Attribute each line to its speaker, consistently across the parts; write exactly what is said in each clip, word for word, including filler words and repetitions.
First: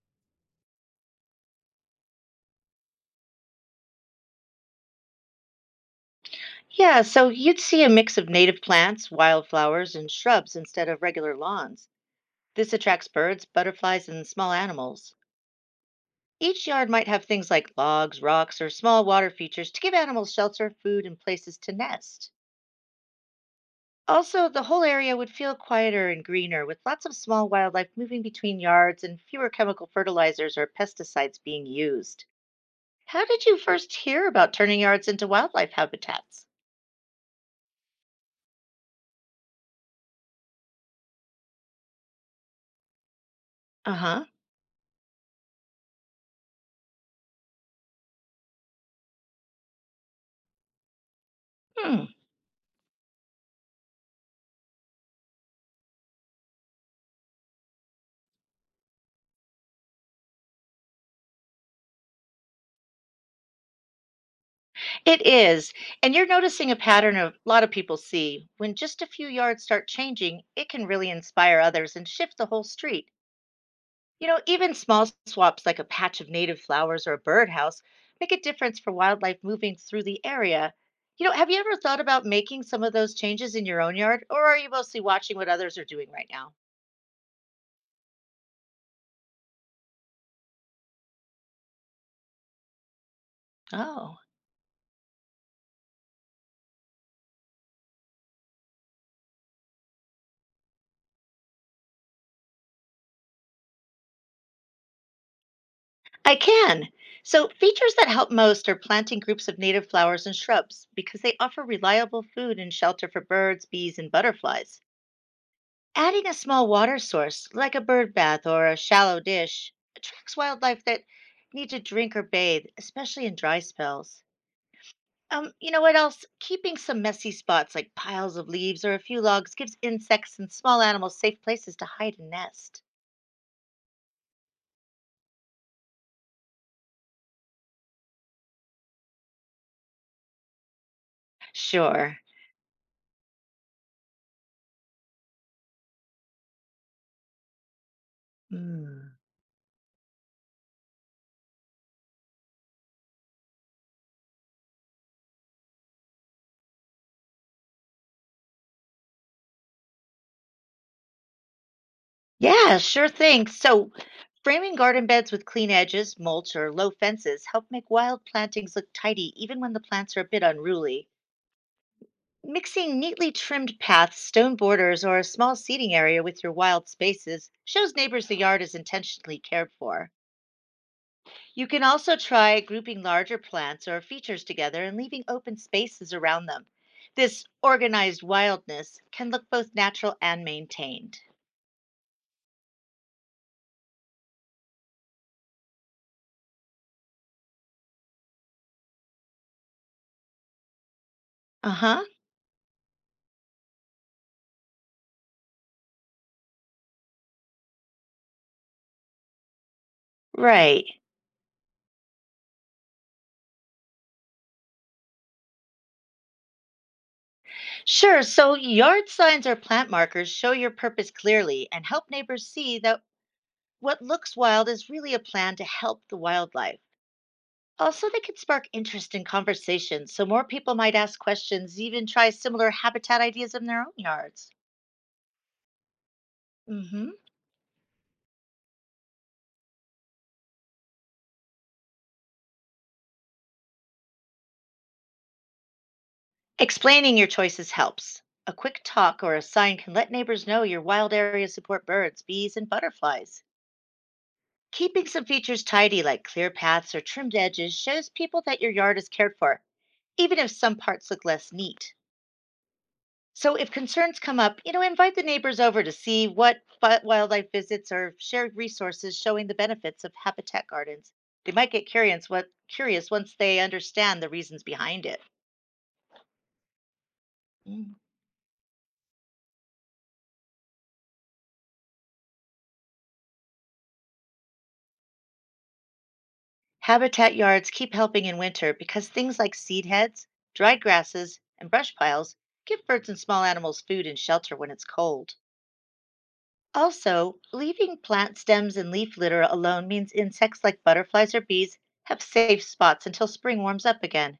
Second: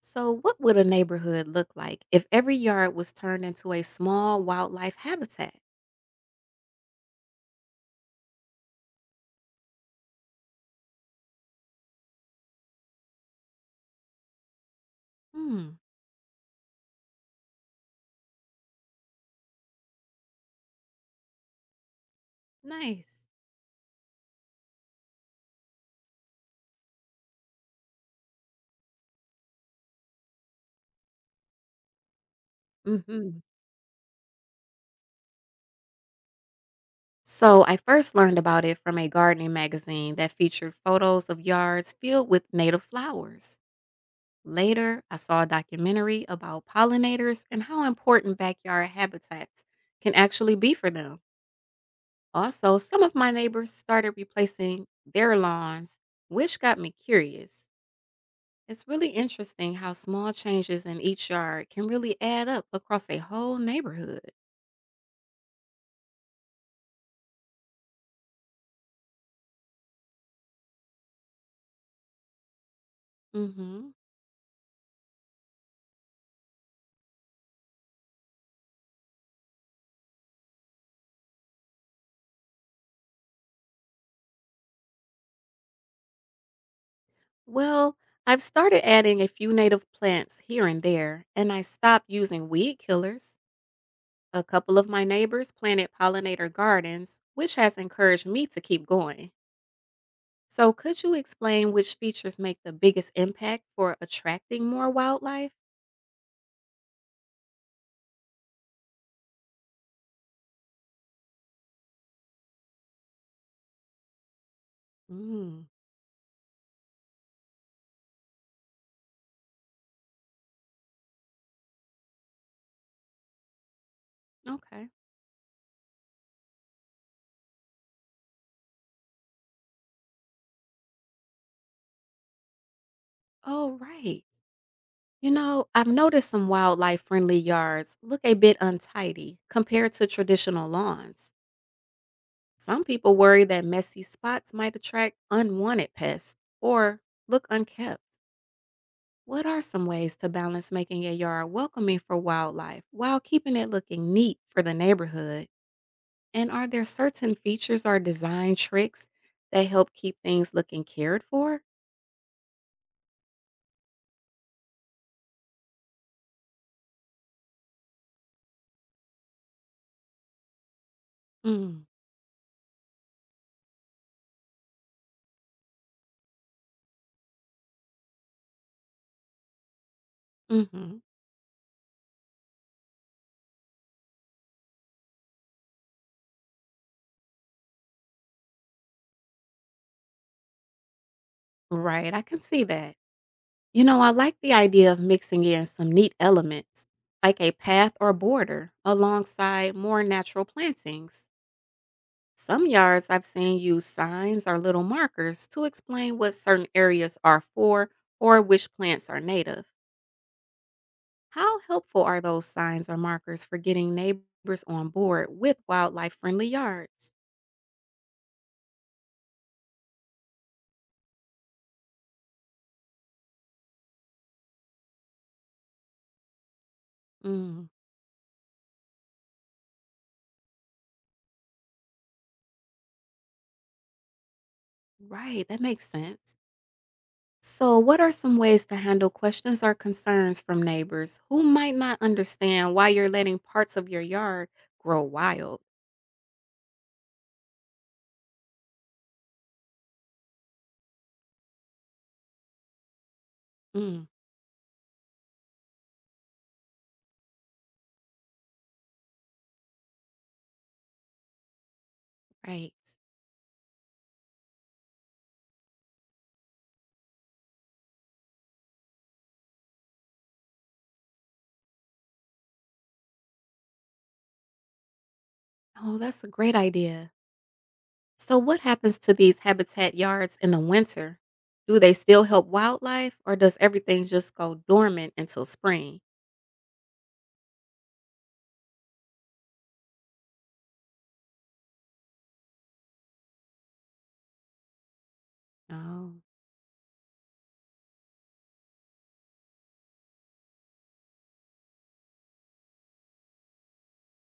Speaker 1: So, what would a neighborhood look like if every yard was turned into a small wildlife habitat?
Speaker 2: Yeah, so you'd see a mix of native plants, wildflowers, and shrubs instead of regular lawns. This attracts birds, butterflies, and small animals.
Speaker 1: Hmm,
Speaker 2: Each yard might have things like logs, rocks, or small water features to give animals shelter, food, and places to nest.
Speaker 1: nice.
Speaker 2: Also, the whole area would feel quieter and greener with lots of small wildlife moving between yards and fewer chemical fertilizers or pesticides being used. How
Speaker 1: Hmm.
Speaker 2: did you first hear about turning yards into wildlife habitats?
Speaker 1: So, I first learned about it from a gardening magazine that featured photos of yards filled with native flowers.
Speaker 2: Uh huh.
Speaker 1: Later, I saw a documentary about pollinators and how important backyard habitats can actually be for them.
Speaker 2: Hmm.
Speaker 1: Also, some of my neighbors started replacing their lawns, which got me curious. It's really interesting how small changes in each yard can really add up across a whole neighborhood.
Speaker 2: It is. And you're noticing a pattern a lot of people see. When just a few yards start changing, it can really inspire others and shift the whole street.
Speaker 1: Hmm.
Speaker 2: You know, even small swaps like a patch of native flowers or a birdhouse make a difference for wildlife moving through the area. You know, have you ever thought about making some of those changes in your own yard, or are you mostly watching what others are doing right now?
Speaker 1: Well, I've started adding a few native plants here and there, and I stopped using weed killers.
Speaker 2: Oh.
Speaker 1: A couple of my neighbors planted pollinator gardens, which has encouraged me to keep going. So, could you explain which features make the biggest impact for attracting more wildlife?
Speaker 2: I can. So, features that help most are planting groups of native flowers and shrubs because they offer reliable food and shelter for birds, bees, and butterflies.
Speaker 1: Mm.
Speaker 2: Adding a small water source, like a bird bath or a shallow dish, attracts wildlife that need to drink or bathe, especially in dry spells.
Speaker 1: Okay.
Speaker 2: Um, you know what else? Keeping some messy spots like piles of leaves or a few logs gives insects and small animals safe places to hide and nest.
Speaker 1: Oh, right. You know, I've noticed some wildlife friendly yards look a bit untidy compared to traditional lawns.
Speaker 2: Sure.
Speaker 1: Some people worry that messy spots might attract unwanted pests or look unkept.
Speaker 2: Mm.
Speaker 1: What are some ways to balance making a yard welcoming for wildlife while keeping it looking neat for the neighborhood? And are there certain features or design tricks that help keep things looking cared for?
Speaker 2: Yeah, sure thing. So, framing garden beds with clean edges, mulch, or low fences help make wild plantings look tidy even when the plants are a bit unruly.
Speaker 1: Mm.
Speaker 2: Mixing neatly trimmed paths, stone borders, or a small seating area with your wild spaces shows neighbors the yard is intentionally cared for.
Speaker 1: Hmm.
Speaker 2: You can also try grouping larger plants or features together and leaving open spaces around them. This organized wildness can look both natural and maintained.
Speaker 1: Right, I can see that. You know, I like the idea of mixing in some neat elements, like a path or border, alongside more natural plantings.
Speaker 2: Uh huh.
Speaker 1: Some yards I've seen use signs or little markers to explain what certain areas are for or which plants are native.
Speaker 2: Right.
Speaker 1: How helpful are those signs or markers for getting neighbors on board with wildlife friendly yards?
Speaker 2: Sure. So yard signs or plant markers show your purpose clearly and help neighbors see that what looks wild is really a plan to help the wildlife.
Speaker 1: Mm.
Speaker 2: Also, they can spark interest in conversations, so more people might ask questions, even try similar habitat ideas in their own yards.
Speaker 1: Right, that makes sense.
Speaker 2: Hmm.
Speaker 1: So, what are some ways to handle questions or concerns from neighbors who might not understand why you're letting parts of your yard grow wild?
Speaker 2: Explaining your choices helps. A quick talk or a sign can let neighbors know your wild areas support birds, bees, and butterflies.
Speaker 1: Mm.
Speaker 2: Keeping some features tidy, like clear paths or trimmed edges, shows people that your yard is cared for even if some parts look less neat.
Speaker 1: Right.
Speaker 2: So if concerns come up, you know, invite the neighbors over to see what fi- wildlife visits or share resources showing the benefits of habitat gardens. They might get curious what curious once they understand the reasons behind it.
Speaker 1: Oh, that's a great idea.
Speaker 2: Mm.
Speaker 1: So, what happens to these habitat yards in the winter? Do they still help wildlife or does everything just go dormant until spring?
Speaker 2: Habitat yards keep helping in winter because things like seed heads, dried grasses, and brush piles give birds and small animals food and shelter when it's cold.
Speaker 1: Oh.
Speaker 2: Also, leaving plant stems and leaf litter alone means insects like butterflies or bees have safe spots until spring warms up again.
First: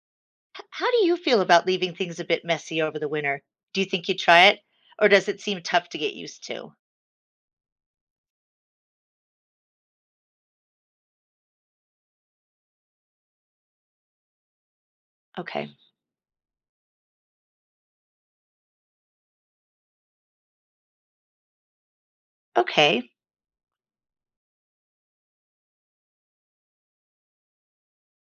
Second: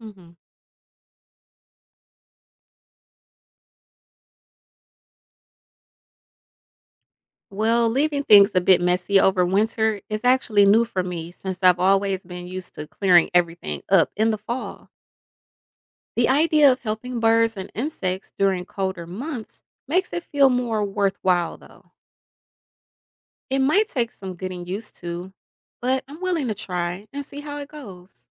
Speaker 1: Hmm.
Speaker 2: H- how do you feel about leaving things a bit messy over the winter? Do you think you'd try it, or does it seem tough to get used to?
Speaker 1: Well, leaving things a bit messy over winter is actually new for me since I've always been used to clearing everything up in the fall.
Speaker 2: Okay,
Speaker 1: The idea of helping birds and insects during colder months makes it feel more worthwhile, though.
Speaker 2: okay,
Speaker 1: It might take some getting used to, but I'm willing to try and see how it goes.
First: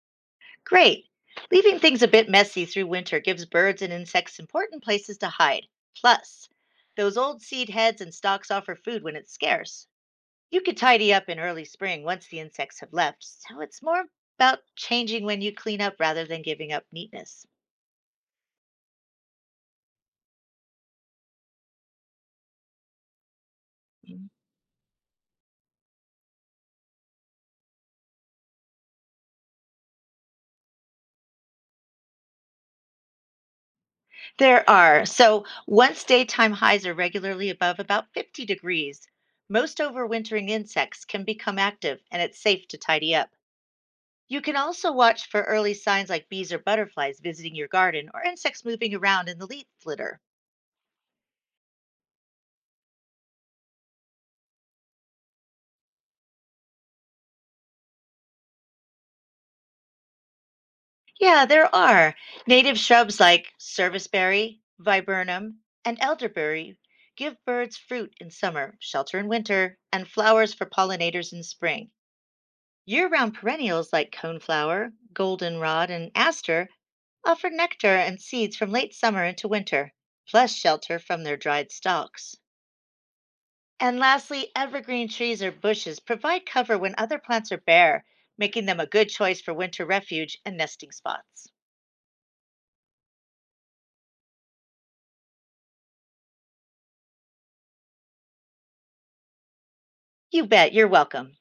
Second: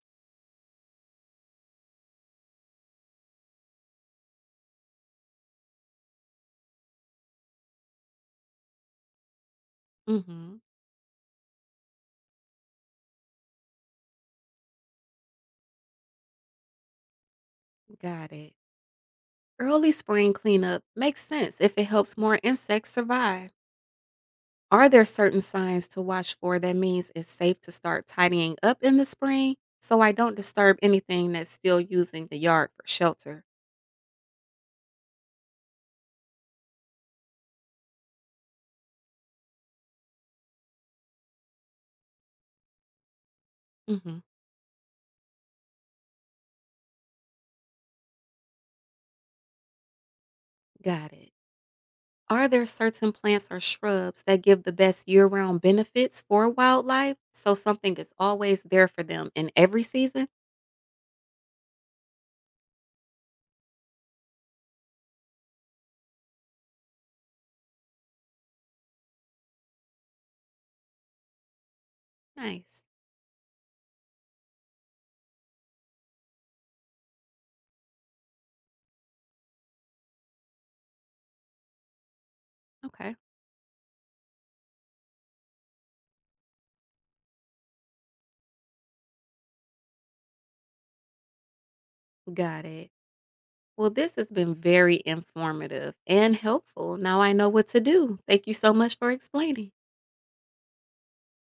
Speaker 2: great. Leaving things a bit messy through winter gives birds and insects important places to hide. Plus, those old seed heads and stalks offer food when it's scarce. You
Speaker 1: Hmm.
Speaker 2: could tidy up in early spring once the insects have left, so it's more about changing when you clean up rather than giving up neatness.
Speaker 1: Got it. Early spring cleanup makes sense if it helps more insects survive.
Speaker 2: Mm.
Speaker 1: Are there certain signs to watch for that means it's safe to start tidying up in the spring so I don't disturb anything that's still using the yard for shelter?
Speaker 2: There are. So once daytime highs are regularly above about fifty degrees, most overwintering insects can become active and it's safe to tidy up.
Speaker 1: Hmm.
Speaker 2: You can also watch for early signs like bees or butterflies visiting your garden or insects moving around in the leaf litter.
Speaker 1: Got it. Are there certain plants or shrubs that give the best year round benefits for wildlife? So something is always there for them in every season?
Speaker 2: Yeah, there are. Native shrubs like serviceberry, viburnum, and elderberry give birds fruit in summer, shelter in winter, and flowers for pollinators in spring.
Speaker 1: Nice.
Speaker 2: Year round perennials like coneflower, goldenrod, and aster offer nectar and seeds from late summer into winter, plus shelter from their dried stalks.
Speaker 1: Okay,
Speaker 2: And lastly, evergreen trees or bushes provide cover when other plants are bare, making them a good choice for winter refuge and nesting spots.
Speaker 1: got it. Well, this has been very informative and helpful. Now I know what to do. Thank you so much for explaining.
Speaker 2: You bet, you're welcome.